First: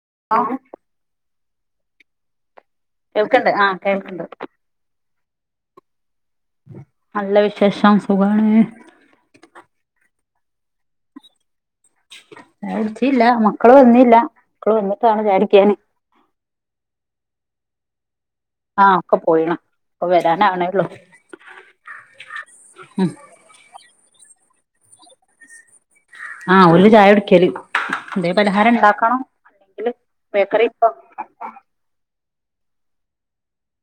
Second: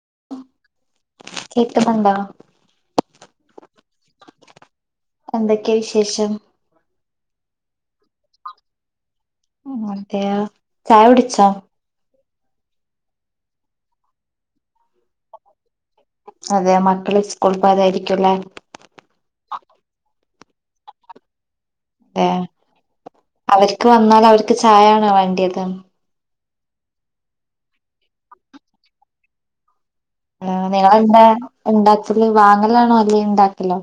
[unintelligible] Cake ന്നുണ്ടോ കേൾക്കണ്ട് ആഹ് കേൾക്ണ്ട് എന്തൊക്കെ വിശേഷം നല്ല വിശേഷം സുഖമാണ് ആ അതെ യൊ ചായ കുടിച്ചോ ചായുട്ച്ചീല്ല മക്കള് വന്നില്ല മക്കള് വന്നിട്ടാണം ചായുടിക്കാന് അതെ മക്കള് സ്കൂള് പോയതായിരിക്കുംല്ലേ ആഹ് ഒക്കെ പോയിണ് ഇപ്പ വ രാനാവണേള്ളൂ ഏ അവര് ക്ക് വന്നാൽ അവർക്ക് ചായാണോ വേണ്ടിയത് ആഹ് ഓല് ചായെ കുടിക്കല് എന്തേ പലഹാരം ഉണ്ടാക്കണം അല്ലെങ്കില് ആ ബേക്കറി ഇപ്പം നിങ്ങളവിടെ ഉണ്ടാ ല് വാങ്ങലാണോ അല്ലെ ഉണ്ടാക്കലോ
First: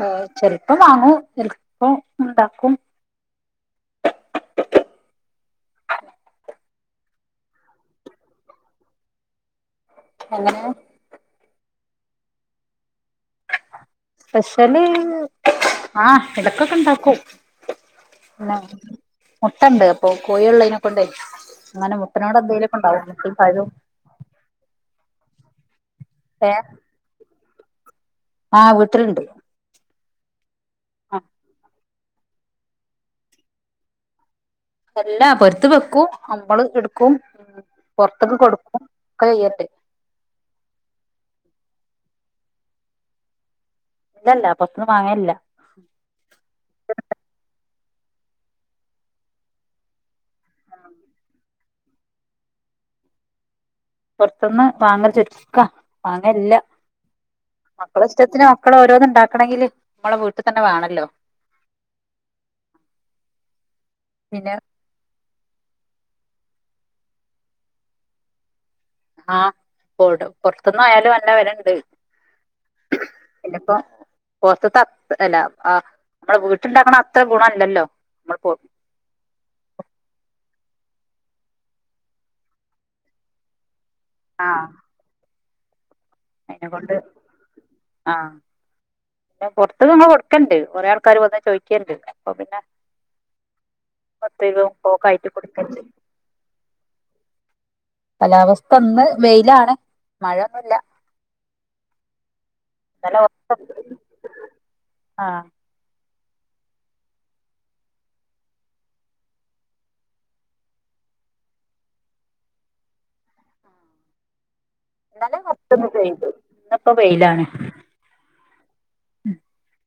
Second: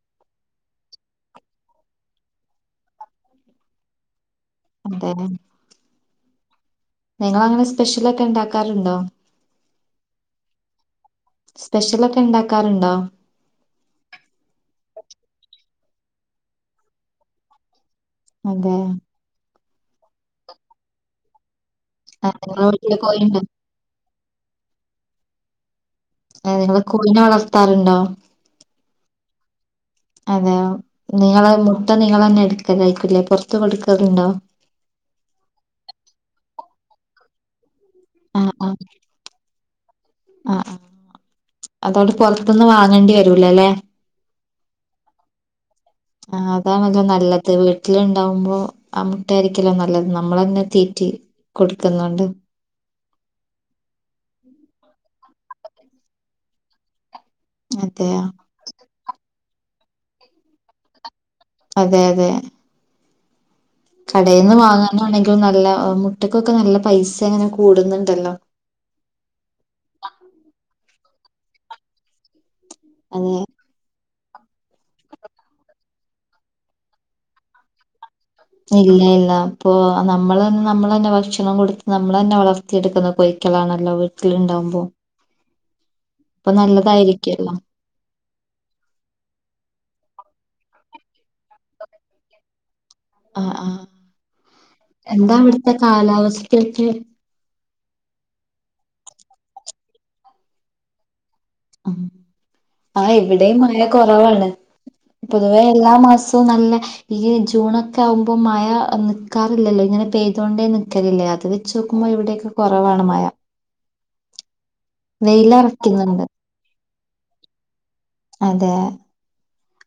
ഏർ ചെലപ്പം വാങ്ങൂ ചിലപ്പം ഉണ്ടാക്കും അതെ [unintelligible] നിങ്ങളങ്ങനെ സ്പെഷ്യലൊക്കെ ഉണ്ടാക്കാറുണ്ടോ എങ്ങനെ സ്പെഷ്യൽ ഒക്കെ ഇണ്ടാക്കാറുണ്ടോ സ്പെഷ്യല് ആഹ് ഇടക്കൊക്കെ ഇണ്ടാക്കൂ അതെ ട്ടണ്ട് അപ്പൊ കോഴി ഉള്ളേനെ കൊണ്ടേ അങ്ങനെ ആ, മുട്ടനോട് നിങ്ങളെ വീട്ടില് എന്തേലേക്കെണ്ടാവും മുട്ടിം കോഴിണ്ടോ പഴും അതെ ഞങ്ങള് കോയിനെ വളർ ത്താറുണ്ടോ ആഹ് വിട്ടിട്ടുണ്ട് അതെ നിളെ ഇട്ട നിങ്ങൾന്നെ എടുക്കത്ായിരിക്കൂില്ലേ പറത്തും കൊടുക്കറുണ്ടോ അല്ല പരുത്ത് വെക്കും നമ്മള് എടുക്കും ഉ പുൊറത്തേക്ക് ആ ആ കൊടുക്കും ഒക്കെ ചെയ്യട്ടെ അതോടെ പുറത്തതൊന്നന്ന് വാങ്ങേണ്ടി വരൂല അല്ലേ ഇല്ലല്ല പൊറത്ത്ന്ന് വാങ്ങലില്ല ആ അതാ നല്ല നല്ലത് വീട്ട വട്ടിലുണ്ടാവുമ്പോ ആ മുട്ട ആായിരിക്കല്ലോ നല്ലത് നമ്മളങ്ങനെ തീറ്റി കൊടുക്കുന്നുണ്ട് പുൊറത്തന്ന് വാങ്ങൽ ചോദിക്കാ വാങ്ങല്ല മക്കള അതെയോ ഇഷ്ടത്തിന് മക്കള ഓരോന്നും ഉണ്ടാക്കണെങ്കില് നമ്മളെ വീട്ടിൽ തന്നെ വേണല്ലോ അതെ അതെ കടെന്ന് പിന്നെ വാങ്ങന്നാണെങ്കി നല്ല മുട്ടക്കൊക്കെ നല്ല പൈസ അങ്ങനെ കൂടുന്നുണ്ടല്ലോ? ആ പോടു പുറത്ത് ന്ന് ആയാലും നല്ല വിലയുണ്ട്. അതെ പിന്നെ ഇപ്പം പുറത്തത് അത്ര അല്ല ആ നമ്മടെ വീട്ടുണ്ടാക്കണ അത്ര ഗുണം അല്ലല്ലോ? ഇല്ല ഇല്ല അപ്പൊ നമ്മളാണ് നമ്മള് തന്നെ ഭക്ഷണം കൊടുത്ത് നമ്മൾ തന്നെ വളർത്തിയെടുക്കുന്ന കോഴിക്കളാണല്ലോ വീട്ടി തിലുണ്ടാവുമ്പോ എന്നെ കൊണ്ട് ആ പിന്നെ പുറത്തു ഞമ്മള് കൊടുക്കണണ്ട്. കുറെേ ആൾക്കാര് വന്ന് ചോദിക്കണ്ട്. അപ്പൊ പിന്നെ ആ ആ എന്താ അവിടുത്തെ കാലാവസ്ഥയൊക്കെ കാലാവസ്ഥ ഇന്ന് വെയിലാണ്. മഴയൊന്നു ഇല്ല. ആ ആ എവിടെയും മഴ കുറവാണ്. ആഹ് പൊതുവേ എല്ലാ മാസ പ്പോ നല്ല ഈ ജൂണൊക്കെ ആകുമ്പോ മഴ നിക്കാറില്ലല്ലോ ഇങ്ങനെ പെയ്തോണ്ടേ നിക്കലില്ലേ അത് വെച്ച് നോക്കുമ്പോ ഇവിടെ ഒക്കെ കുറവാണ് മഴ. ഇന്നലെ കുറച്ചെന്നു വെയിലറക്കുന്നുണ്ട് പെയ്തു. ഇന്നിപ്പോ വെയിലാണ്. അതെ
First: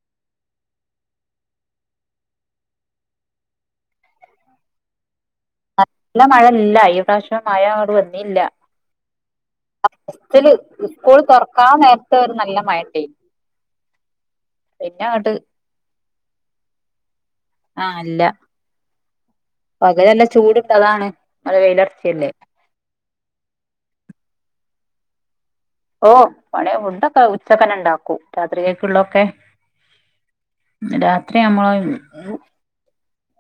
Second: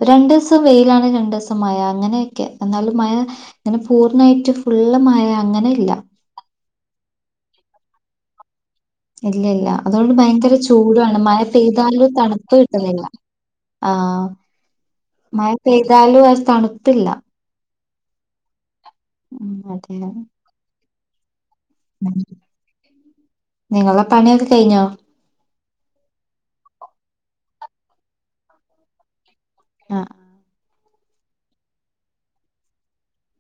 രണ്ടു ദിവസം വെയിലാണ് രണ്ടു ദിവസം മഴ അങ്ങനെയൊക്കെ എന്നാലും മഴ ഇങ്ങനെ പൂർണ്ണമായിട്ട് ഫുള്ള് മഴ അങ്ങനെ ഇല്ല നല്ല മഴ ഇല്ല ഈ പ്രാവശ്യം. മയ അങ്ങട് വന്നില്ല. ഇല്ല ഇല്ല അതുകൊണ്ട് ത്തില് ഭയങ്കര സ്കൂൾ ചൂടാണ്. മഴ തുറക്കാൻ പെയ്താലും നേരത്തെ ഒരു തണുപ്പ് നല്ല കിട്ടുന്നില്ല. മഴണ്ടേനി ആ പിന്നെ അങ്ങട്ട് മഴ പെയ്താലും അത് തണുപ്പില്ല. ഉം അതെ പകല് നല്ലചൂടുണ്ടതാണ്. നല്ല വെയില് അറ്ച്ചയല്ലേ? നിങ്ങൾടെ പണിയൊക്കെ കഴിഞ്ഞോ? ഓഹ് പണി ഫുഡൊക്കെ ഉച്ചക്ക് തന്നെ ഉണ്ടാക്കൂം രാത്രിയേക്കുള്ളതൊക്കെ ആഹ് രാത്രി നമ്മള്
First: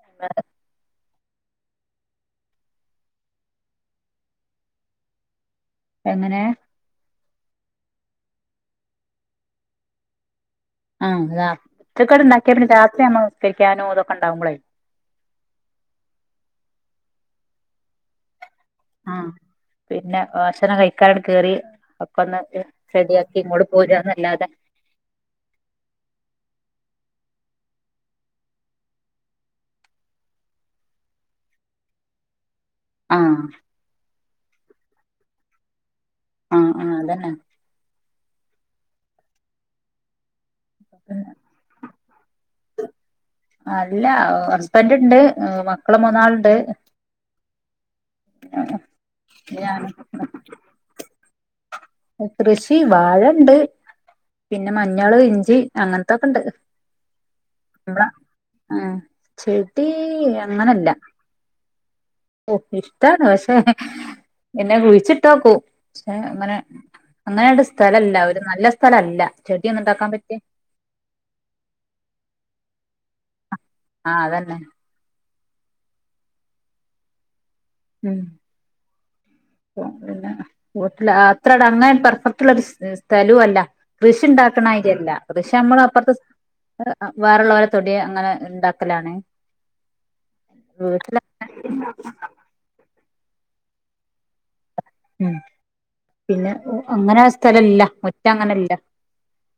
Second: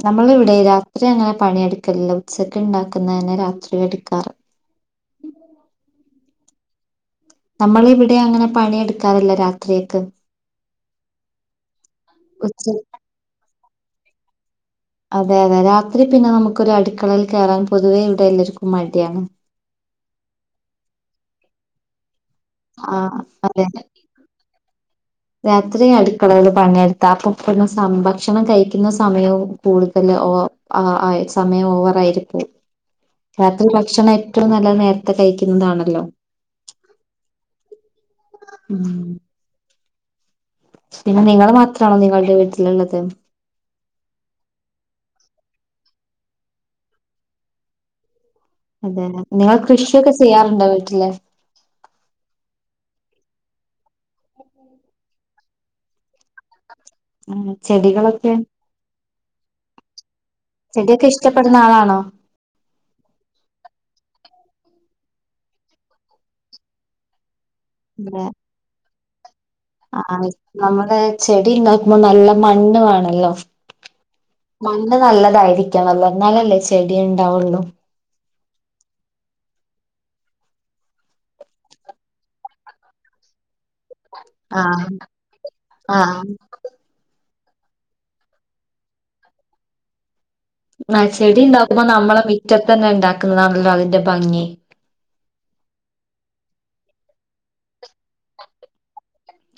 നമ്മളിവിടെ രാത്രി അങ്ങനെ പണിയെടുക്കലില്ല ഉച്ചക്ക് ഇണ്ടാക്കുന്നന്നെ രാത്രി എടുക്കാറ് എങ്ങനെ നമ്മൾ ഇവിടെ അങ്ങനെ പണിയെടുക്കാറില്ല രാത്രിയേക്ക് ആഹ് രാത് ഉച്ചക്ക് ഇണ്ടാക്കിയ പിന്നെ രാത്രി നമ്മ ക്കാനോതൊക്കെണ്ടാമ്പളേ അതെ അതെ രാത്രി പിന്നെ നമുക്കൊരടുക്കളയിൽ കേറാൻ പൊതുവേ ഇവടെല്ലാർക്കും ആഹ് പിന്നെ ഭക്ഷണം കഴിക്കാനാട്ട് കേറി ഒക്കെന്ന് ആ റെഡിയാക്കി ഇങ്ങോട്ട് അതെ പോര്കാന്നല്ലാതെ രാത്രി അടുക്കളയിൽ പണിയെടുത്താ അപ്പൊ പിന്നെ ഭക്ഷണം കഴിക്കുന്ന സമയവും കൂടുതൽ ഓ ആഹ് ആഹ് സമയം ഓവർ ആയിപോവും ആഹ് രാത്രി ഭക്ഷണം ഏറ്റവും നല്ലത് നേരത്തെ കഴിക്കുന്നതാണല്ലോ ആഹ് ആഹ് അതന്നെ ഉം പിന്നെ നിങ്ങൾ മാത്രാണോ നിങ്ങളുടെ വീട്ടിലുള്ളത് അല്ല ഹസ്ബൻ്റ് ഇണ്ട് മ മക്കൾ മൂന്നാള് ഉണ്ട്. അതല്ലേ നിങ്ങള് ഞാനും കൃഷിയൊക്കെ ചെയ്യാറുണ്ടോ വീട്ടില്? കൃഷി വാഴയുണ്ട് പിന്നെ മഞ്ഞള് ഇഞ്ചി അങ്ങനത്തൊക്കെ ഇണ്ട്. ഉം നമ്മള് ചെടികളൊക്കെ ഉം ചെടി അങ്ങനെയല്ല ചെടിയൊക്കെ ഇഷ്ടപ്പെടുന്ന ആളാണോ? ഓ ഇഷ്ടാണ് പക്ഷേ എന്നെ കുഴി ച്ചിട്ടാ പോവും പക്ഷേ അങ്ങനെ. അങ്ങനാണ്ട് സ്ഥലയില്ല ഒരു നല്ല സ്ഥ സ്ഥല അല്ല. ആഹ് ആഹ് നമ്മടെ ചെടിയുണ്ടാക്കുമ്പോ നല്ല. മണ്ണ് വേണല്ലോ. ആഹ് അതന്നെ മണ്ണ് നല്ലതായി നിക്കണല്ലോ എന്നാലല്ലേ ചെടിയുണ്ടാവുള്ളൂ. അപ്പൊ പിന്നെ [unintelligible] അത്ര നന്നായി പെർഫെക്റ്റുള്ള സ്ഥലവുമല്ല. കൃഷി ആഹ് ഉണ്ടാക്കണമാതിരി അല്ല കൃഷി നമ്മള് അപ്പുറത്ത്. ആഹ് [unintelligible] വേറെള്ളോലെ തൊടി അങ്ങനെ ണ്ടാക്കലാണ് ആ ചെടിണ്ടാക്കുമ്പോ നമ്മളെ മിറ്റതെന്നെണ്ടാക്ക എന്നാണല്ലോ അതിന്റെ ഭംഗി ഉം പിന്നെ അങ്ങനെ സ്ഥലല്ല മുറ്റം അങ്ങനെല്ല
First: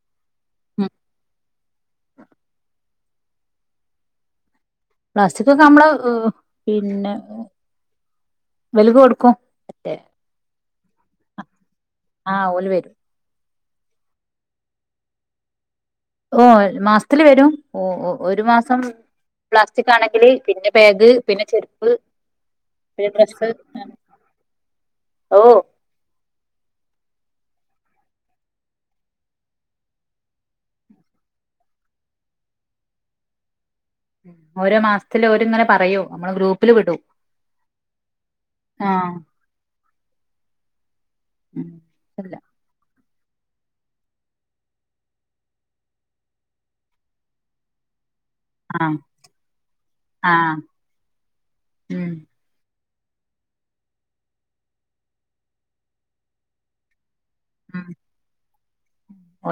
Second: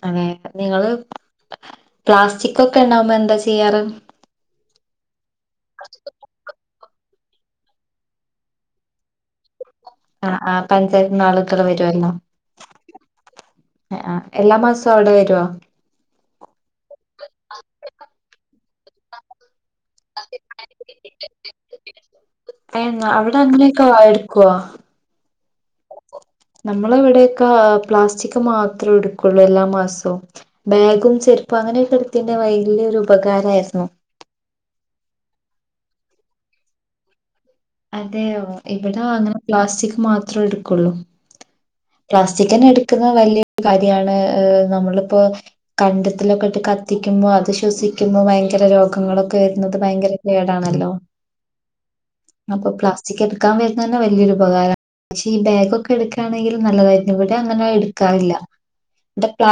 അതെ നിങ്ങള് പ്ലാസ്റ്റികൊക്കെ ണ്ടാവുമ്പോ എന്ത ന്താ ചെയ്യാറ് പ്ലാസ്റ്റികൊക്കെ നമ്മള് പിന്നെ വലിവ് കൊടുക്കും മറ്റേ ആ ആ പഞ്ചായത്ത്ന്ന് ആള് ഇത്ര വരുവല്ലോ ആഹ് ഓല് വരും എ ആ എല്ലാ മാസവും അവടെ വരോ ഓ മാസതില് വരും ഓ ഒരു മാസ ആ പ്ല ക്കണെങ്കിൽ പിന്നെ ബാഗ് പിന്നെ ചെരുപ്പ് പിന്നെ ഏഹ് അവിടെ ഡ്രസ്സ് അങ്ങനെയൊക്കെ എടുക്കുവോ? ഓ നമ്മള ഇവിടെക്കെ പ്ലാസ്റ്റിക് മാത്രേ എടുക്കുള്ളൂ എല്ലാ മാസവും ബാഗും ചെരുപ്പും അങ്ങനെയൊക്കെ എടുത്തിന്റെ വലിയൊരു ഉപകാരമായിരുന്നു ഓരോ മാസത്തില് ഓരിങ്ങനെ പറയോ നമ്മള് ഗ്രൂപ്പില് വിടൂ അതെയോ ഇവിടെ അങ്ങനെ പ്ലാസ്റ്റിക് മ ത്ര എടുക്കുള്ളൂ ഉം ഇല്ല പ്ലാസ്റ്റിക് തന്നെ എടു ക്ക്ന്ന വലിയൊരു കാര്യാണ് നമ്മളിപ്പോ കണ്ടത്തിലൊക്കെ ഇട്ട് കത്തിക്കുമ്പോൾ അത് ശ്വസിക് ക്കുമ്പോ ഭയങ്കര ആഹ് രോഗങ്ങളൊക്കെ വരുന്നത് ഭയങ്കര ആഹ് കേടാണല്ലോ ഉം ഇപ്പോ പ്ലാസ്റ്റിക് എടുക്കാൻ വരുന്ന തന്നെ വലിയൊരുപകാരമാണ് പക്ഷെ ഈ ബാഗൊക്കെ എടുക്കയാണെങ്കിൽ നല്ലതായി ഇവിടെ അങ്ങനെ ഉം എടുക്കാറില്ല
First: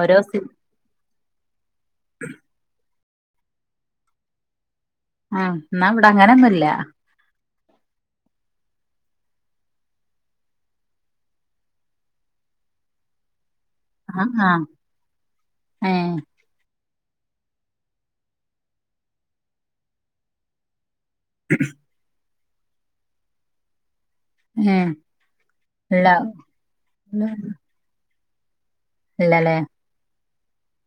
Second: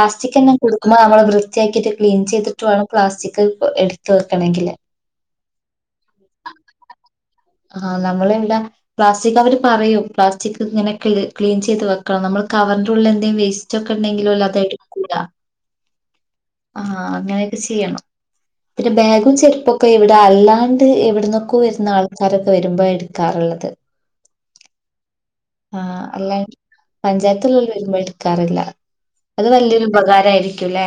ഓരോ സി തന്നെ കൊടുക്കുമ്പോ നമ്മൾ റ്റാക്കിറ്റ് ക്ലീൻ ചെയ്തിട്ട് വേണം പ്ലാസ്റ്റിക് എടുത്ത വെക്കണെങ്കില് ആ എന്നാ ഇവിടെ അങ്ങനെന്നുല്ല ആഹ് നമ്മള എല്ല പ്ലാസ്റ്റിക് അവര് പറയൂ പ്ലാസ്റ്റിക് ഇങ്ങനെ ക്ലീൻ ചെയ്ത് വെക്കണം നമ്മൾ കവറിന്റെ ഉള്ളിൽ എന്തെ വേസ്റ്റ് റ്റൊക്കെ ആഹ് ഉണ്ടെങ്കിലും ഓല് അത് ആഹ് എടുക്കൂല ഏഹ് ആ അങ്ങനെയൊക്കെ ചെയ്യണം പിന്നെ ബാഗും ചെപ്പൊക്കെ ഇവിടെ അല്ലാ എവിടെന്നോക്കും വരുന്ന ആൾ ക്കാരൊക്കെ വരുമ്പോ എടുക്കാറുള്ളത് ഏഹ് ആ ഇല്ല അല്ലാ പഞ്ചായത്തില്ല വരുമ്പോഴ കറല്ല അത് വലിയൊരു ഉപകാരമായിരി ക്കുല്ലേ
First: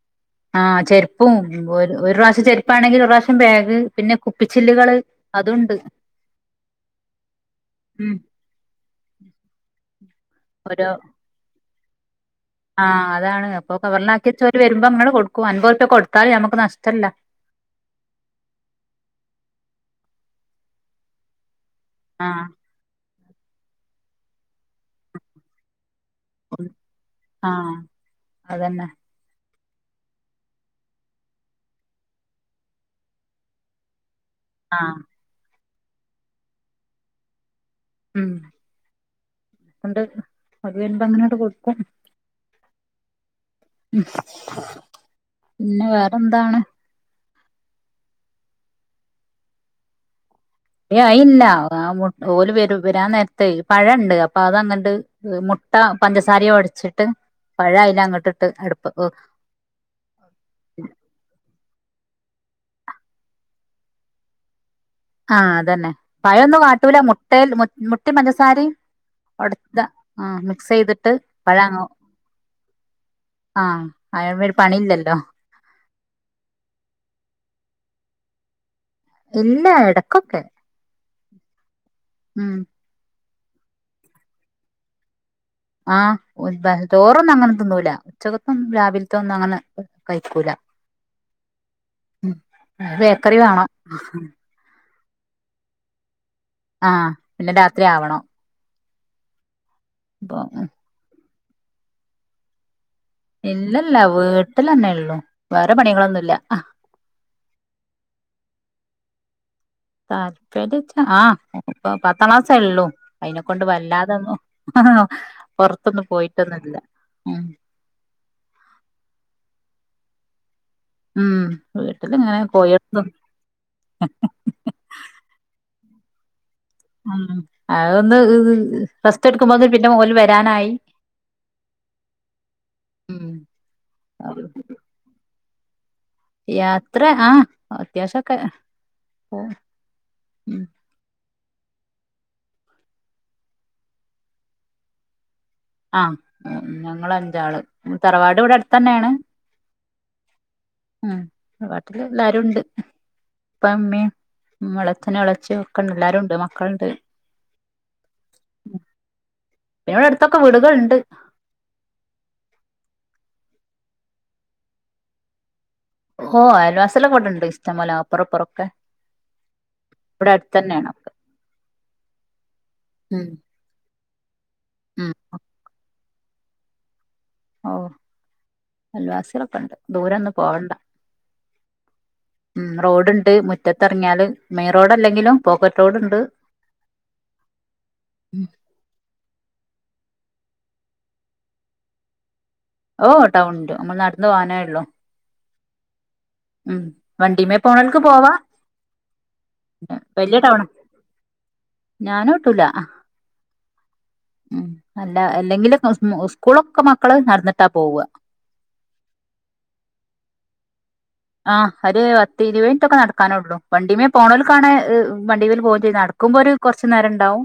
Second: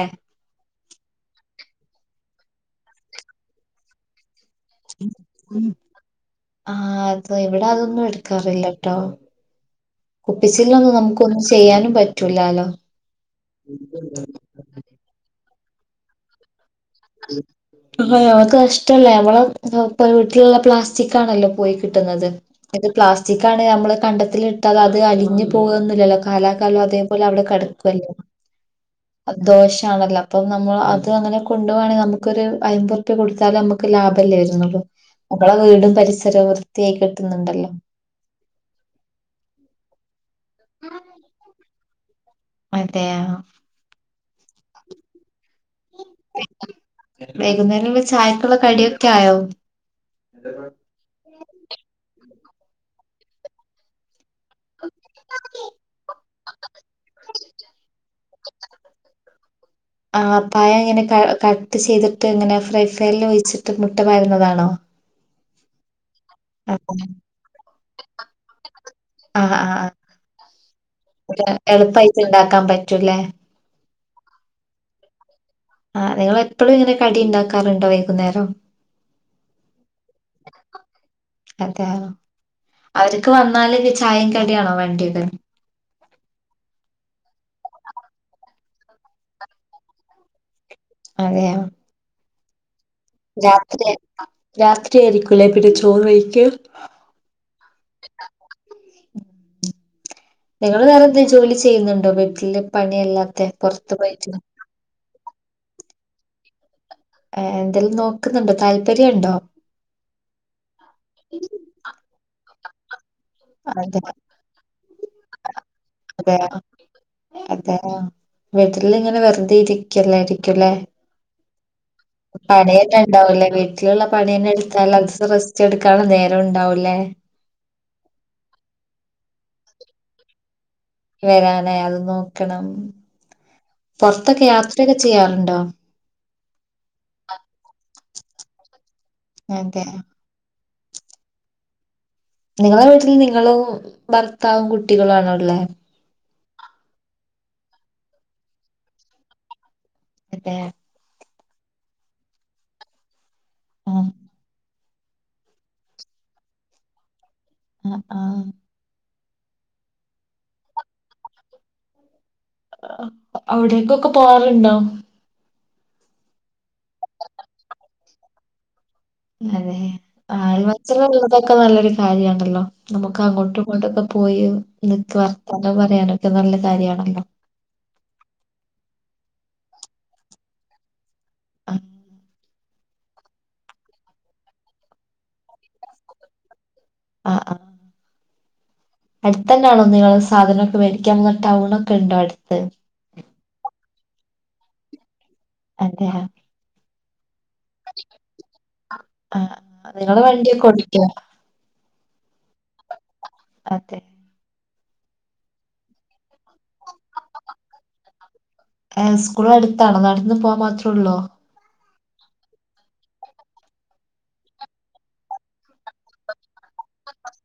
ആ ചെരുപ്പും ഒരു പ്രാവശ്യ ചെരുപ്പാണെങ്കിൽ ഒരു പ്രാവശ്യം ബാഗ് പിന്നെ കുപ്പിച്ചില്ലുകള് അതുണ്ട് ആ അത ഇവിടെ അതൊന്നും ഉം എടുക്കാറില്ല ട്ടോ ഓരോ കുപ്പിച്ചില്ലോന്നും നമുക്ക് ഒന്നും ചെയ്യാനും പറ്റൂലാലോ ആഹ് അതാണ് അപ്പ കവറലാക്കിയ ചോര് വരുമ്പോ അങ്ങടെ കൊടുക്കും അൻപോ കൊടുത്താൽ നമുക്ക് നഷ് അ അവക്ക് കഷ്ടല്ലേ അവള വീട്ടിലുള്ള പ്ലാസ്റ്റിക് ആണല്ലോ പോയി കിട്ടുന്നത് ആഹ് ഇത് പ്ലാസ് ഉച്ചിക്കാണ് നമ്മള് കണ്ടത്തിലിട്ട അത് അലിഞ്ഞ് പോകൊന്നുല്ലല്ലോ കാലാകാലം അതേപോലെ അവിടെ ആഹ് കിടക്കുവല്ലേ അതന്നെ ദോഷമാണല്ലോ അപ്പം നമ്മൾ അത് അങ്ങനെ കൊണ്ടണ നമക്ക് ഒരു അയിമ്പത് റുപ്പിക കൊടുത്താലും നമുക്ക് ലാഭ ആഹ് [unintelligible] പരിസരം വൃത്തിയായി കിട്ടുന്നുണ്ടല്ലോ ഉം എണ്ട് അത് വരുമ്പ അങ്ങനോട്ട് കൊടുക്ക അതയാ ഉ പിന്നെ വേറെന്താണ് വൈകുന്നേ ചായക്കുള്ള കടിയൊക്കെ ആയോ യ ഇല്ല ആ ഓല് വര വരാൻ നേരത്തെേ പഴുണ്ട് അതങ്ങട്ട് മുട്ട പഞ്ചസാരയോ അടിച്ചിട്ട് പഴ അല്ല അങ്ങട്ട് അടുപ്പ് ആ പായം എങ്ങനെ ക ട്ട് ചെയ്തിട്ട് എങ്ങനെ ഫ്രൈ ഫാനിൽ ഒഴിച്ചിട്ട് മുട്ട വരുന്നതാണോ ആഹ അതന്നെ പഴമൊന്നും കാട്ടൂല മുട്ടൽ മുട്ടി പഞ്ചസാരയും ആ ആ ഒടത്ത ആ മിക്സ് ചെയ്തിട്ട് ഒരു പഴങ്ങ എളുപ്പായിട്ട് ഇണ്ടാക്കാൻ പറ്റൂല്ലേ? ആഹ അയാേ ഒരു പണിയില്ലല്ലോ ആ നിങ്ങ എപ്പോഴും ഇങ്ങനെ കടി ഉണ്ടാക്കാറുണ്ടോ വൈകുന്നേരം എല്ലാ ഇടക്കൊക്കെ ഉം ക്ക് വന്നല്ത് ചായയും കടിയാണോ വേണ്ടിയത് ആഹ തോറന്ന അങ്ങനെ ന്നൂല്ല ചെലപ്പം രാവിലത്തെ ഒന്നും അങ്ങനെ കഴിക്കൂല അതെയാ ഉം ബേക്കറി വേണം. ഇറ്റ ആയിരിക്കില്ലേ പിന്നെ ചോറ്. ആഹ് പിന്നെ രാത്രി ആവണോ. നിങ്ങള് വേറെയെന്തു ജോലി ചെയ്യുന്നുണ്ടോ വീട്ടില്? പണിയല്ലാത്തെ ഇല്ല പുറത്ത് ഇല്ല പോയിട്ട്? വീട്ടിലെന്നെയെള്ളു വേറെ പണികളൊന്നു ഇല്ല ഏഹ് എന്തെലും നോക്ക്ന്ന്ണ്ടോ? താല്പര്യം ഉണ്ടോ? താൽപ്പെര്യം ച്ചാ ആഹ് അത് ഇപ്പ പത്താം ക്ലാ സെ ഒള്ളു അതെ പൊറത്തൊന്നും അതെ പോയിട്ടൊന്നുല്ല ഉം അതെ വീട്ടിൽ ഇങ്ങനെ വെറ്തെ ഇര് ക്കെല്ലായിരിക്കും ലെ ഉം വീട്ടിലിങ്ങനെ പണിയെന്നെ കോഴികൾതും ഇണ്ടാവും ലെ വീട്ടിൽ ഇള്ള പണിയെന്നെ ഇട്ത്താൽ [unintelligible] റെസ്റ്റ് ഇട് ക്കാള്ള നേരും ഇണ്ടാവു ഉം അതൊന്ന് ഇത് റെസ് ത്തെട്ക്കുമ്പോത്തിന് പിന്നെ ഓൽ വെരാനായി വെരാനായി അത് നോക്കണം ഉം പൊർത്തൊക്കെ യാത്രയൊക്കെ ചെയ്യാറുണ്ടോ? യാത്ര ആഹ് അത്യാവ്ശൊക്കെ അഹ് അതെ ഉം നിങ്ങെളെ വീട്ടിൽ നിങ്ങെളും ഭർത്താവും കുട്ടികെളും ആണോ ഉള്ളെ? ആഹ് ഞങ്ങഅഞ്ചാളാ തറവാട് ഇവടെ അട്ത്തന്നെണ് അതെ തറവാട്ടില് എല്ലാരുണ്ട് ഉപ്പ ഉമ്മീം ആഹ് മ്മള് എളച്ഛനും എളേച്ചിഒക്കെണ്ട് എല്ലാരുണ്ട് മക്കള്ണ്ട് അഹ് ആഹ് പിന്നവ്ടെട്ത്തൊക്കെ വീടുകള്ണ്ട് അവിടേക്കൊക്കെ പോവൽണ്ടോ ഓഹ് അയൽവാസി സലൊക്കെ ഇവടണ്ട് ഇഷ്ടംപോല പ്പൊറംഇപ്പറൊക്കെ അതെ ഒക്കെ ആയൽവാസികളുള്ളതൊക്കെ നല്ലൊരു കാര്യാണല്ലോ നമുക്ക് ഉം അങ്ങോട്ടും ഇങ്ങോട്ടൊക്കെ പോയീ ഉം ഇൻക്ക് വർത്താനം പറയാനും ത് നല്ല കാര്യാണല്ലോ ഓ അൽവാസികളൊക്കെ ഉണ്ട് ദൂരൊന്ന പോവണ്ട ആ ഉ റോഡ് ഉണ്ട് മുറ്റത്ത്റങ്ങിയാല് മെയിൻ റോഡ് അല്ലെങ്കിലും പോക്കറ്റ് റോഡുണ്ട് ആ ആ മ് അടുത്ത തന്നൊണോ നിങ്ങള് സാധനമൊക്കെ മേടിക്കാൻുന്ന ടൗൺ ഒക്കെ ഉണ്ടോ അടുത്ത് ഓ ടൗണിണ്ട് നമ്മൾ നടന്ന് പോവാനേള്ളു അതെഹ വണ്ടിമേ പോണൽക്ക് പോവാ ആ നിങ്ങൾ വണ്ടിയൊക്കെ ഒടിക്കോ ഞാനൊട്ടൂല അതെ ആ അല്ല അല്ലെങ്കില് സ്കൂളൊക്കെ മക്കള് നടന്നിട്ടാ പോവ്വാ ഏ സ്കൂൾ അടുത്താണോ നടന്ന് പോവാാൻ മാത്രം ത്രോള്ളു ഒര് പത്ത് ഇരുപത് മിനിറ്റൊക്കെ നടക്കാനേ ഒള്ളു വണ്ടീമേ പോണേൽ കാണാൻ വണ്ടിമേല് പോകേ ചെയ്യും നടുമ്പോ ഒരു കൊറച്ച് നേരണ്ടാവും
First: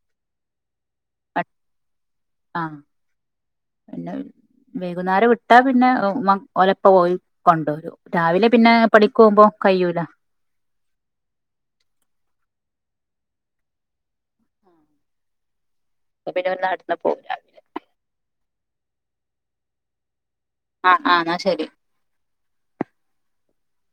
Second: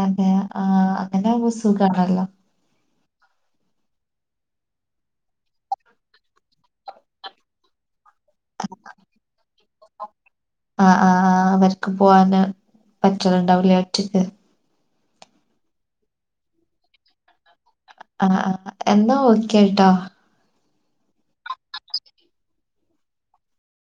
അതെ ആ അങ്ങനെ ആകുമ്പ സുഖണല്ലോ ആഹ് പിന്നെ വൈകുന്നേരം വിട്ടാ പിന്നെ ഉം മക് ഓലപ്പ പോയി കൊണ്ട്വരും രാവിലെ പിന്നെ പണിക്കൊമ്പോ കയൂല ആഹ് പറ്റല്ണ്ടാവില്ല ഒറ്റക്ക് ഇവിടെ പിന്നെ നടന്ന പോവാ രാവിലെ ആ എന്നാ ഓക്കേ ട്ടോ ആ ആ എന്നാ ശരി